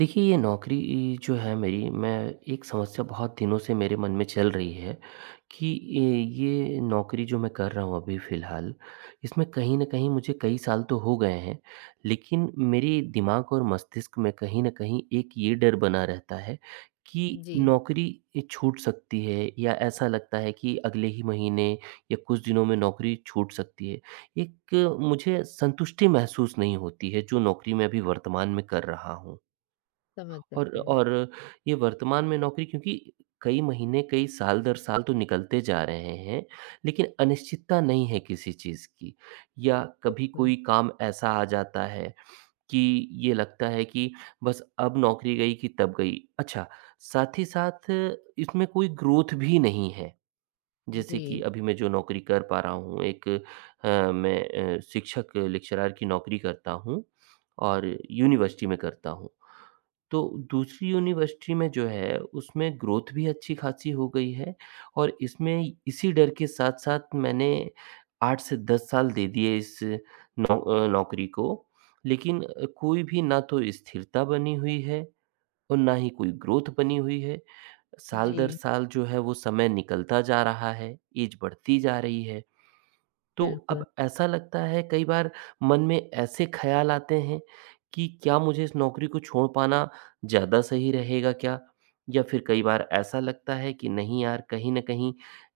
देखिए, ये नौकरी जो है मेरी, मैं एक समस्या बहुत दिनों से मेरे मन में चल रही है कि ये ये नौकरी जो मैं कर रहा हूँ अभी फ़िलहाल, इसमें कहीं न कहीं मुझे कई साल तो हो गए हैं, लेकिन मेरे दिमाग और मस्तिष्क में कहीं न कहीं एक ये डर बना रहता है कि जी, नौकरी ये छूट सकती है, या ऐसा लगता है कि अगले ही महीने या कुछ दिनों में नौकरी छूट सकती है। एक मुझे संतुष्टि महसूस नहीं होती है, जो नौकरी मैं अभी वर्तमान में कर रहा हूँ। समझ और सकती हूँ। और ये वर्तमान में नौकरी, क्योंकि कई महीने, कई साल दर साल तो निकलते जा रहे हैं, लेकिन अनिश्चितता नहीं है किसी चीज़ की। या कभी बिल्कुल, कोई काम ऐसा आ जाता है कि ये लगता है कि बस अब नौकरी गई कि तब गई। अच्छा, साथ ही साथ इसमें कोई ग्रोथ भी नहीं है। जैसे कि जी, अभी मैं जो नौकरी कर पा रहा हूँ, एक मैं शिक्षक लेक्चरर की नौकरी करता हूँ और यूनिवर्सिटी में करता हूँ। तो दूसरी यूनिवर्सिटी में जो है, उसमें ग्रोथ भी अच्छी खासी हो गई है और इसमें इसी डर के साथ-साथ मैंने 8 से 10 साल दे दिए इस नौकरी को। लेकिन कोई भी ना तो स्थिरता बनी हुई है और ना ही कोई ग्रोथ बनी हुई है। साल दर जी, साल जो है वो समय निकलता जा रहा है, ऐज बढ़ती जा रही है। तो बिल्कुल, अब ऐसा लगता है कई बार मन में ऐसे ख़्याल आते हैं कि क्या मुझे इस नौकरी को छोड़ पाना ज़्यादा सही रहेगा क्या? या फिर कई बार ऐसा लगता है कि नहीं यार, कहीं न कहीं,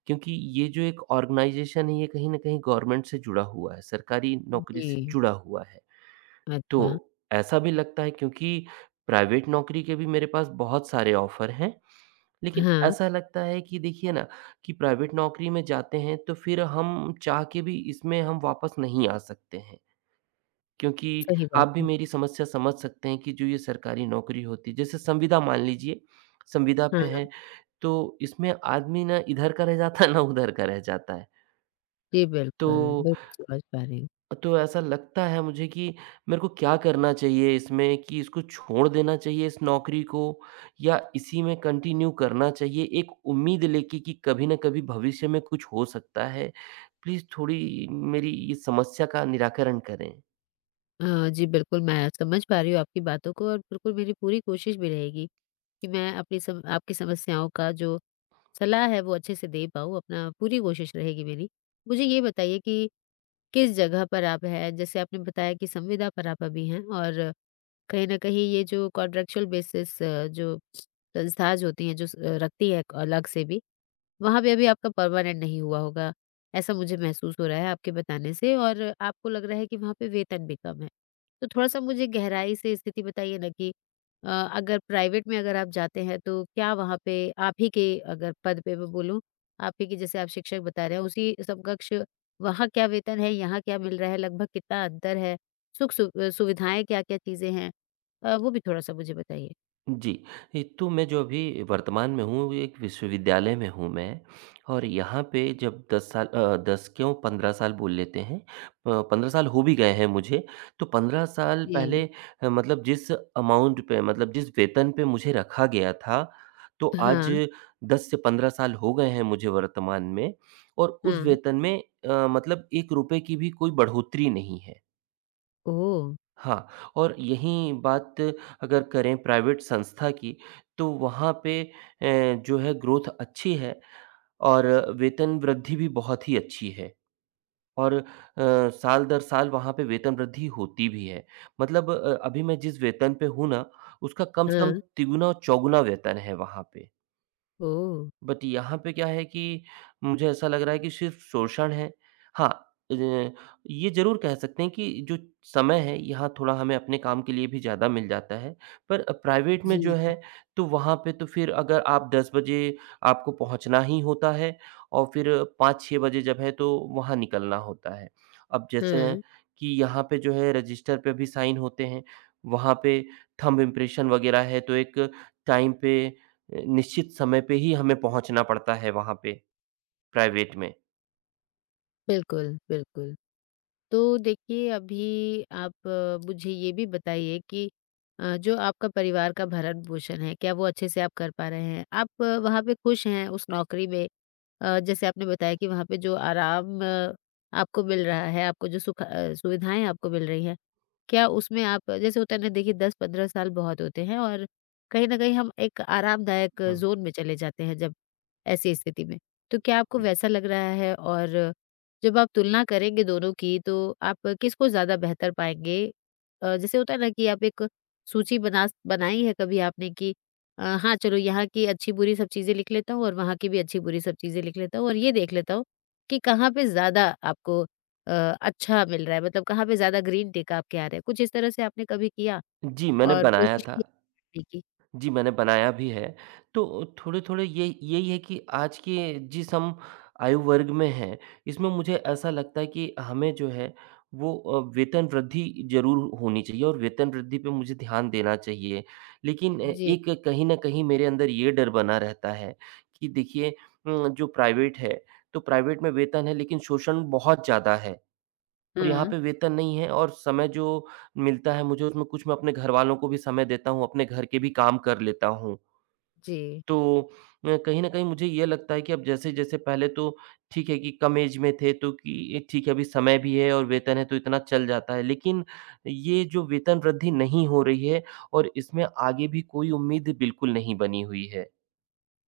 क्योंकि ये जो एक ऑर्गनाइज़ेशन है ये कहीं न कहीं गवर्नमेंट से जुड़ा हुआ है, सरकारी नौकरी से जी। जुड़ा हुआ है। तो अच्छा, ऐसा भी लगता है, क्योंकि प्राइवेट नौकरी के भी मेरे पास बहुत सारे ऑफ़र हैं। लेकिन हाँ, ऐसा लगता है कि देखिए ना, कि प्राइवेट नौकरी में जाते हैं तो फिर हम चाह के भी इसमें हम वापस नहीं आ सकते हैं। क्योंकि सही बात आप भी है। मेरी समस्या समझ सकते हैं कि जो ये सरकारी नौकरी होती है, जैसे संविदा, मान लीजिए, संविदा हाँ, पे हाँ, है, तो इसमें आदमी ना इधर का रह जाता है ना उधर का रह जाता है। जी, तो बिल्कुल, बिल्कुल समझ पा रही हूँ। तो ऐसा लगता है मुझे कि मेरे को क्या करना चाहिए इसमें, कि इसको छोड़ देना चाहिए इस नौकरी को, या इसी में कंटिन्यू करना चाहिए एक उम्मीद लेके कि कभी ना कभी भविष्य में कुछ हो सकता है। प्लीज़ थोड़ी मेरी इस समस्या का निराकरण करें। जी, बिल्कुल मैं समझ पा रही हूँ आपकी बातों को और बिल्कुल मेरी पूरी कोशिश भी रहेगी कि मैं अपनी सम आपकी समस्याओं का जो सलाह है वो अच्छे से दे पाऊँ, अपना पूरी कोशिश रहेगी मेरी। मुझे ये बताइए कि किस जगह पर आप हैं? जैसे आपने बताया कि संविदा पर आप अभी हैं और कहीं न कहीं ये जो कॉन्ट्रैक्चुअल बेसिस जो संस्थाएँ जो होती हैं, जो स रखती है अलग से भी, वहाँ पे अभी आपका परमानेंट नहीं हुआ होगा, ऐसा मुझे महसूस हो रहा है आपके बताने से और आपको लग रहा है कि वहाँ पे वेतन भी कम है। तो थोड़ा-सा मुझे गहराई से स्थिति बताइए ना कि अ, अगर प्राइवेट में अगर आप जाते हैं तो क्या वहाँ पे आप ही के अगर पद पे मैं बोलूँ, आप ही के जैसे आप शिक्षक बता रहे हैं उसी समकक्ष वहाँ क्या वेतन है, यहाँ क्या मिल रहा है, लगभग कितना अंतर है? सुख सुविधाएँ क्या-क्या चीज़ें हैं? वो भी थोड़ा-सा मुझे बताइए। जी, ये तो मैं जो अभी वर्तमान में हूँ, एक विश्वविद्यालय में हूँ मैं, और यहाँ पे जब 10 साल 10 क्यों, 15 साल बोल लेते हैं। 15 साल हो भी गए हैं मुझे, तो 15 साल जी। पहले मतलब जिस अमाउंट पे, मतलब जिस वेतन पे मुझे रखा गया था, तो हाँ, आज 10 से 15 साल हो गए हैं मुझे वर्तमान में, और उस हाँ। वेतन में मतलब ₹1 की भी कोई बढ़ोतरी नहीं है। ओह! हाँ, और यहीं बात अगर करें प्राइवेट संस्था की, तो वहाँ पे जो है ग्रोथ अच्छी है और वेतन वृद्धि भी बहुत ही अच्छी है और साल दर साल वहाँ पे वेतन वृद्धि होती भी है। मतलब अभी मैं जिस वेतन पे हूँ ना, उसका कम से कम हाँ। तिगुना और चौगुना वेतन है वहाँ पे। ओह! बट यहाँ पे क्या है कि मुझे ऐसा लग रहा है कि सिर्फ़ शोषण है। हाँ, अ, ये ज़रूर कह सकते हैं कि जो समय है यहाँ, थोड़ा हमें अपने काम के लिए भी ज़्यादा मिल जाता है। पर प्राइवेट में जो जी, है, तो वहाँ पे तो फिर अगर आप 10 बजे, आपको पहुँचना ही होता है, और फिर 5-6 बजे जब है तो वहाँ निकलना होता है। अब जैसे हुँ, कि यहाँ पे जो है रजिस्टर पे भी साइन होते हैं, वहाँ पे थंब इम्प्रेशन वग़ैरह है, तो एक टाइम पे निश्चित समय पे ही हमें पहुँचना पड़ता है वहाँ पे प्राइवेट में। बिल्कुल, बिल्कुल। तो देखिए अभी आप मुझे ये भी बताइए कि जो आपका परिवार का भरण-पोषण है, क्या वो अच्छे से आप कर पा रहे हैं? आप वहाँ पे खुश हैं उस नौकरी में? जैसे आपने बताया कि वहाँ पे जो आराम आपको मिल रहा है, आपको जो सुख सुविधाएँ आपको मिल रही हैं, क्या उसमें आप जैसे होता है ना, देखिए 10-15 साल बहुत होते हैं और कहीं न कहीं हम एक आरामदायक हुँ। ज़ोन में चले जाते हैं जब ऐसी स्थिति में। तो क्या आपको वैसा लग रहा है और जब आप तुलना करेंगे दोनों की तो आप किसको ज़्यादा बेहतर पाएँगे? जैसे होता है ना कि आप एक सूची बनाई है कभी आपने कि हाँ, चलो यहाँ की अच्छी-बुरी सब चीज़ें लिख लेता हूँ और वहाँ की भी अच्छी-बुरी सब चीज़ें लिख लेता हूँ और ये देख लेता हूँ कि कहाँ पे ज़्यादा आपको अच्छा मिल रहा है? मतलब कहाँ पे ज़्यादा ग्रीन टिक आपके आ रहे हैं? कुछ इस तरह से आपने कभी किया जी, मैंने और बनाया कोशिश की था। करने की? जी, मैंने बनाया भी है। तो थोड़े-थोड़े ये यही है कि आज के जिस हम आयु वर्ग में हैं, इसमें मुझे ऐसा लगता है कि हमें जो है वो वेतन वृद्धि ज़रूर होनी चाहिए और वेतन वृद्धि पे मुझे ध्यान देना चाहिए। लेकिन जी, एक कहीं न कहीं मेरे अंदर ये डर बना रहता है कि देखिए, जो प्राइवेट है, तो प्राइवेट में वेतन है लेकिन शोषण बहुत ज़्यादा है। और यहाँ हाँ, पे वेतन नहीं है और समय जो मिलता है मुझे, उसमें कुछ मैं अपने घरवालों को भी समय देता हूँ, अपने घर के भी काम कर लेता हूँ। जी, तो कहीं न कहीं मुझे ये लगता है कि अब जैसे-जैसे, पहले तो ठीक है कि कम एज में थे तो कि ठीक है, अभी समय भी है और वेतन है तो इतना चल जाता है। लेकिन ये जो वेतन वृद्धि नहीं हो रही है, और इसमें आगे भी कोई उम्मीद बिल्कुल नहीं बनी हुई है,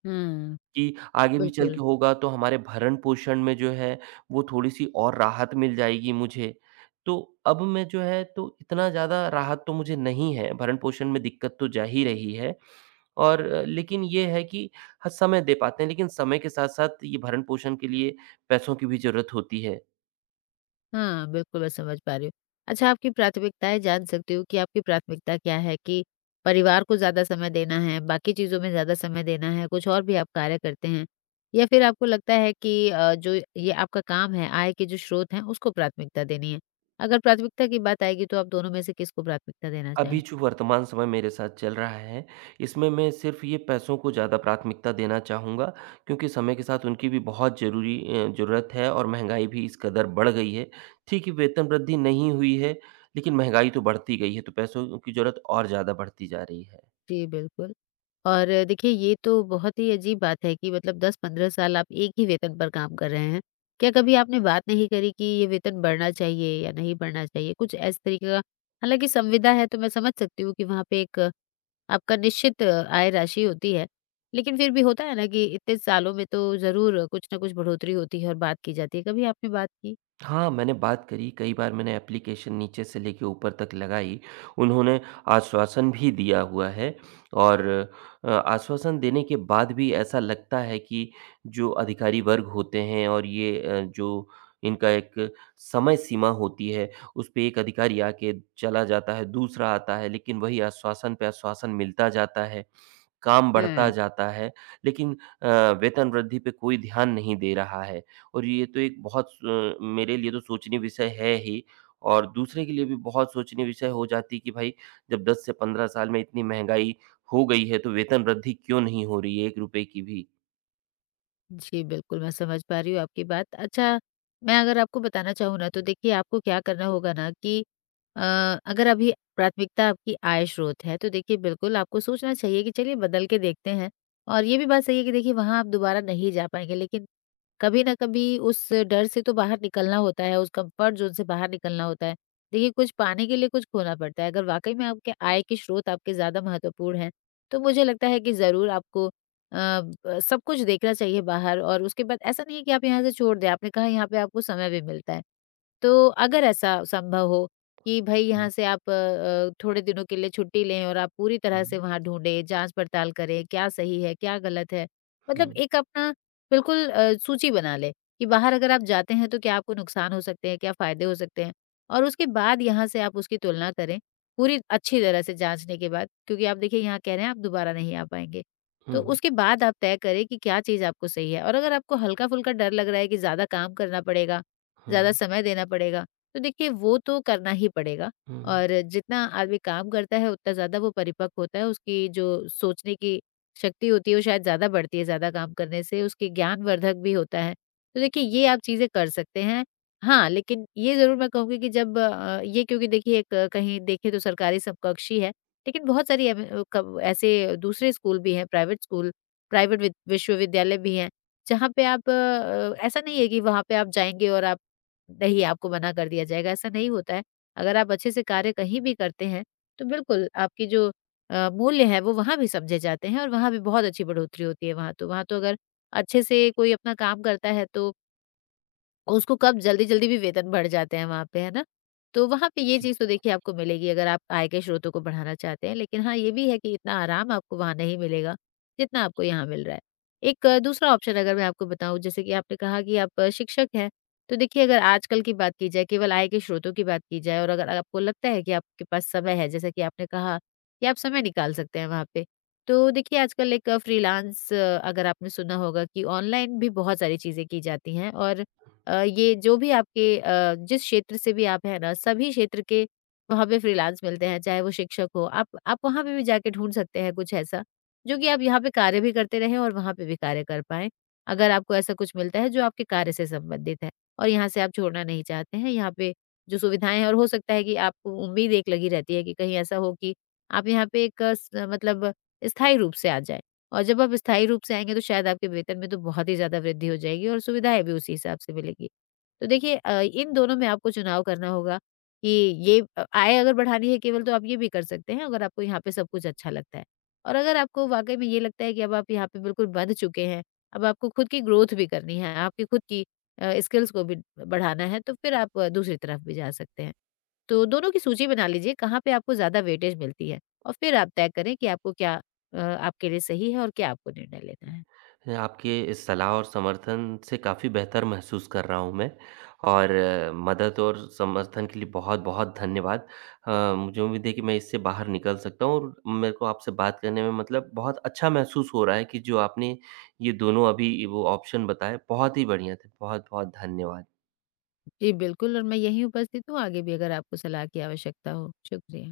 हुँ, कि आगे भी चल बिल्कुल। के होगा तो हमारे भरण-पोषण में जो है वो थोड़ी-सी और राहत मिल जाएगी मुझे। तो अब मैं जो है तो इतना ज़्यादा राहत तो मुझे नहीं है, भरण-पोषण में दिक्कत तो जा ही रही है, और लेकिन ये है कि ह समय दे पाते हैं, लेकिन समय के साथ-साथ ये भरण-पोषण के लिए पैसों की भी ज़रूरत होती है। हाँ, बिल्कुल मैं समझ पा रही हूँ। अच्छा, आपकी प्राथमिकताएँ जान सकती हूँ कि आपकी प्राथमिकता क्या है कि परिवार को ज़्यादा समय देना है, बाकी चीज़ों में ज़्यादा समय देना है, कुछ और भी आप कार्य करते हैं? या फिर आपको लगता है कि जो ये आपका काम है, आय के जो स्रोत हैं उसको प्राथमिकता देनी है? अगर प्राथमिकता की बात आएगी तो आप दोनों में से किसको प्राथमिकता देना अभी चाहेंगे? जो वर्तमान समय मेरे साथ चल रहा है, इसमें मैं सिर्फ़ ये पैसों को ज़्यादा प्राथमिकता देना चाहूँगा, क्योंकि समय के साथ उनकी भी बहुत ज़रूरी ज़रूरत है और महँगाई भी इस कदर बढ़ गई है। ठीक है, वेतन वृद्धि नहीं हुई है, लेकिन महँगाई तो बढ़ती गई है, तो पैसों की ज़रूरत और ज़्यादा बढ़ती जा रही है। जी, बिल्कुल। और देखिए, ये तो बहुत ही अजीब बात है कि मतलब 10-15 साल आप एक ही वेतन पर काम कर रहे हैं। क्या कभी आपने बात नहीं करी कि ये वेतन बढ़ना चाहिए या नहीं बढ़ना चाहिए? कुछ इस तरीके का, हालाँकि संविदा है तो मैं समझ सकती हूँ कि वहाँ पे एक आपका निश्चित आय राशि होती है। लेकिन फिर भी होता है ना कि इतने सालों में तो ज़रूर कुछ ना कुछ बढ़ोतरी होती है और बात की जाती है। कभी आपने बात की? हाँ, मैंने बात करी, कई बार मैंने एप्लीकेशन नीचे से लेके ऊपर तक लगाई। उन्होंने आश्वासन भी दिया हुआ है, और आश्वासन देने के बाद भी ऐसा लगता है कि जो अधिकारी वर्ग होते हैं, और ये जो इनका एक समय सीमा होती है, उस पे एक अधिकारी आके चला जाता है, दूसरा आता है, लेकिन वही आश्वासन पे आश्वासन मिलता जाता है। काम बढ़ता हुँ। जाता है, लेकिन अ, वेतन वृद्धि पे कोई ध्यान नहीं दे रहा है, और ये तो एक बहुत स मेरे लिए तो सोचनीय विषय है ही, और दूसरे के लिए भी बहुत सोचनीय विषय हो जाती कि भाई, जब 10 से 15 साल में इतनी महँगाई हो गई है, तो वेतन वृद्धि क्यों नहीं हो रही है, ₹1 की भी? जी, बिल्कुल, मैं समझ पा रही हूँ आपकी बात। अच्छा, मैं अगर आपको बताना चाहूँ ना, तो देखिए, आपको क्या करना होगा ना कि अ, अगर अभी प्राथमिकता आपकी आय स्रोत है, तो देखिए, बिल्कुल आपको सोचना चाहिए कि चलिए, बदल के देखते हैं। और ये भी बात सही है कि देखिए, वहाँ आप दोबारा नहीं जा पाएँगे, लेकिन कभी ना कभी उस डर से तो बाहर निकलना होता है, उस कम्फर्ट ज़ोन से बाहर निकलना होता है। देखिए, कुछ पाने के लिए कुछ खोना पड़ता है। अगर वाक़ई में आपके आय के स्रोत आपके ज़्यादा महत्वपूर्ण हैं, तो मुझे लगता है कि ज़रूर आपको अ, ब सब कुछ देखना चाहिए बाहर और उसके बाद ऐसा नहीं है कि आप यहाँ से छोड़ दें। आपने कहा यहाँ पे आपको समय भी मिलता है। तो अगर ऐसा संभव हो कि भई हुँ, यहाँ से आप थोड़े दिनों के लिए छुट्टी लें और आप पूरी तरह से हुँ, वहाँ ढूँढें, जाँच-पड़ताल करें, क्या सही है, क्या गलत है। मतलब एक अपना बिल्कुल सूची बना लें कि बाहर अगर आप जाते हैं तो क्या आपको नुकसान हो सकते हैं, क्या फ़ायदे हो सकते हैं और उसके बाद यहाँ से आप उसकी तुलना करें, पूरी अच्छी तरह से जाँचने के बाद क्योंकि आप देखिए यहाँ कह रहे हैं आप दोबारा नहीं आ पाएँगे। तो हुँ, उसके बाद आप तय करें कि क्या चीज़ आपको सही है और अगर आपको हल्का-फुल्का डर लग रहा है कि ज़्यादा काम करना पड़ेगा, ज़्यादा हुँ, समय देना पड़ेगा, तो देखिए वो तो करना ही पड़ेगा हुँ, हुँ। और जितना आदमी काम करता है उतना ज़्यादा वो परिपक्व होता है, उसकी जो सोचने की शक्ति होती है वो शायद ज़्यादा बढ़ती है ज़्यादा काम करने से, उसके ज्ञानवर्धक भी होता है। तो देखिए, ये आप चीज़ें कर सकते हैं। हाँ, लेकिन ये ज़रूर मैं कहूँगी कि जब ये क्योंकि देखिए एक कहीं देखें तो सरकारी समकक्षी है, लेकिन बहुत सारी कब ऐसे दूसरे स्कूल भी हैं, प्राइवेट स्कूल, प्राइवेट विद विश्वविद्यालय भी हैं, जहाँ पे आप ऐसा नहीं है कि वहाँ पे आप जाएँगे और आप नहीं आपको मना कर दिया जाएगा, ऐसा नहीं होता है। अगर आप अच्छे से कार्य कहीं भी करते हैं, तो बिल्कुल आपकी जो मूल्य हैं वो वहाँ भी समझे जाते हैं और वहाँ भी बहुत अच्छी बढ़ोतरी होती है वहाँ तो। वहाँ तो अगर अच्छे से कोई अपना काम करता है तो उसको कब जल्दी-जल्दी भी वेतन बढ़ जाते हैं वहाँ पे, है ना? तो वहाँ पे ये चीज़ तो देखिए आपको मिलेगी अगर आप आय के स्रोतों को बढ़ाना चाहते हैं, लेकिन हाँ, ये भी है कि इतना आराम आपको वहाँ नहीं मिलेगा, जितना आपको यहाँ मिल रहा है। एक दूसरा ऑप्शन अगर मैं आपको बताऊँ, जैसे कि आपने कहा कि आप शिक्षक हैं, तो देखिए अगर आजकल की बात की जाए, केवल आय के स्रोतों की बात की जाए और अगर आपको लगता है कि आपके पास समय है, जैसा कि आपने कहा कि आप समय निकाल सकते हैं वहाँ पे, तो देखिए आजकल एक फ्रीलांस अगर आपने सुना होगा कि ऑनलाइन भी बहुत सारी चीज़ें की जाती हैं और ये जो भी आपके जिस क्षेत्र से भी आप हैं ना, सभी क्षेत्र के वहाँ पे फ्रीलांस मिलते हैं, चाहे वो शिक्षक हो। आप वहाँ पे भी जाके ढूँढ सकते हैं कुछ ऐसा, जो कि आप यहाँ पे कार्य भी करते रहें और वहाँ पे भी कार्य कर पाएँ। अगर आपको ऐसा कुछ मिलता है जो आपके कार्य से संबंधित है और यहाँ से आप छोड़ना नहीं चाहते हैं, यहाँ पे जो सुविधाएँ हैं और हो सकता है कि आपको उम्मीद एक लगी रहती है कि कहीं ऐसा हो कि आप यहाँ पे एक अ, स मतलब स्थायी रूप से आ जाएँ। और जब आप स्थायी रूप से आएँगे तो शायद आपके वेतन में तो बहुत ही ज़्यादा वृद्धि हो जाएगी और सुविधाएँ भी उसी हिसाब से मिलेंगी। तो देखिए इन दोनों में आपको चुनाव करना होगा कि ये आय अगर बढ़ानी है केवल, तो आप ये भी कर सकते हैं अगर आपको यहाँ पे सब कुछ अच्छा लगता है। और अगर आपको वाक़ई में ये लगता है कि अब आप यहाँ पे बिल्कुल बँध चुके हैं, अब आपको खुद की ग्रोथ भी करनी है, आपकी खुद की स्किल्स को भी बढ़ाना है, तो फिर आप दूसरी तरफ भी जा सकते हैं। तो दोनों की सूची बना लीजिए कहाँ पे आपको ज़्यादा वेटेज मिलती है और फिर आप तय करें कि आपको क्या आपके लिए सही है और क्या आपको निर्णय लेना है। आपके इस सलाह और समर्थन से काफ़ी बेहतर महसूस कर रहा हूँ मैं, और मदद और समर्थन के लिए बहुत-बहुत धन्यवाद। मुझे उम्मीद है कि मैं इससे बाहर निकल सकता हूँ, और मेरे को आपसे बात करने में मतलब बहुत अच्छा महसूस हो रहा है कि जो आपने ये दोनों अभी वो ऑप्शन बताए, बहुत ही बढ़िया थे। बहुत-बहुत धन्यवाद। जी बिल्कुल। और मैं यहीं उपस्थित हूँ, आगे भी अगर आपको सलाह की आवश्यकता हो। शुक्रिया।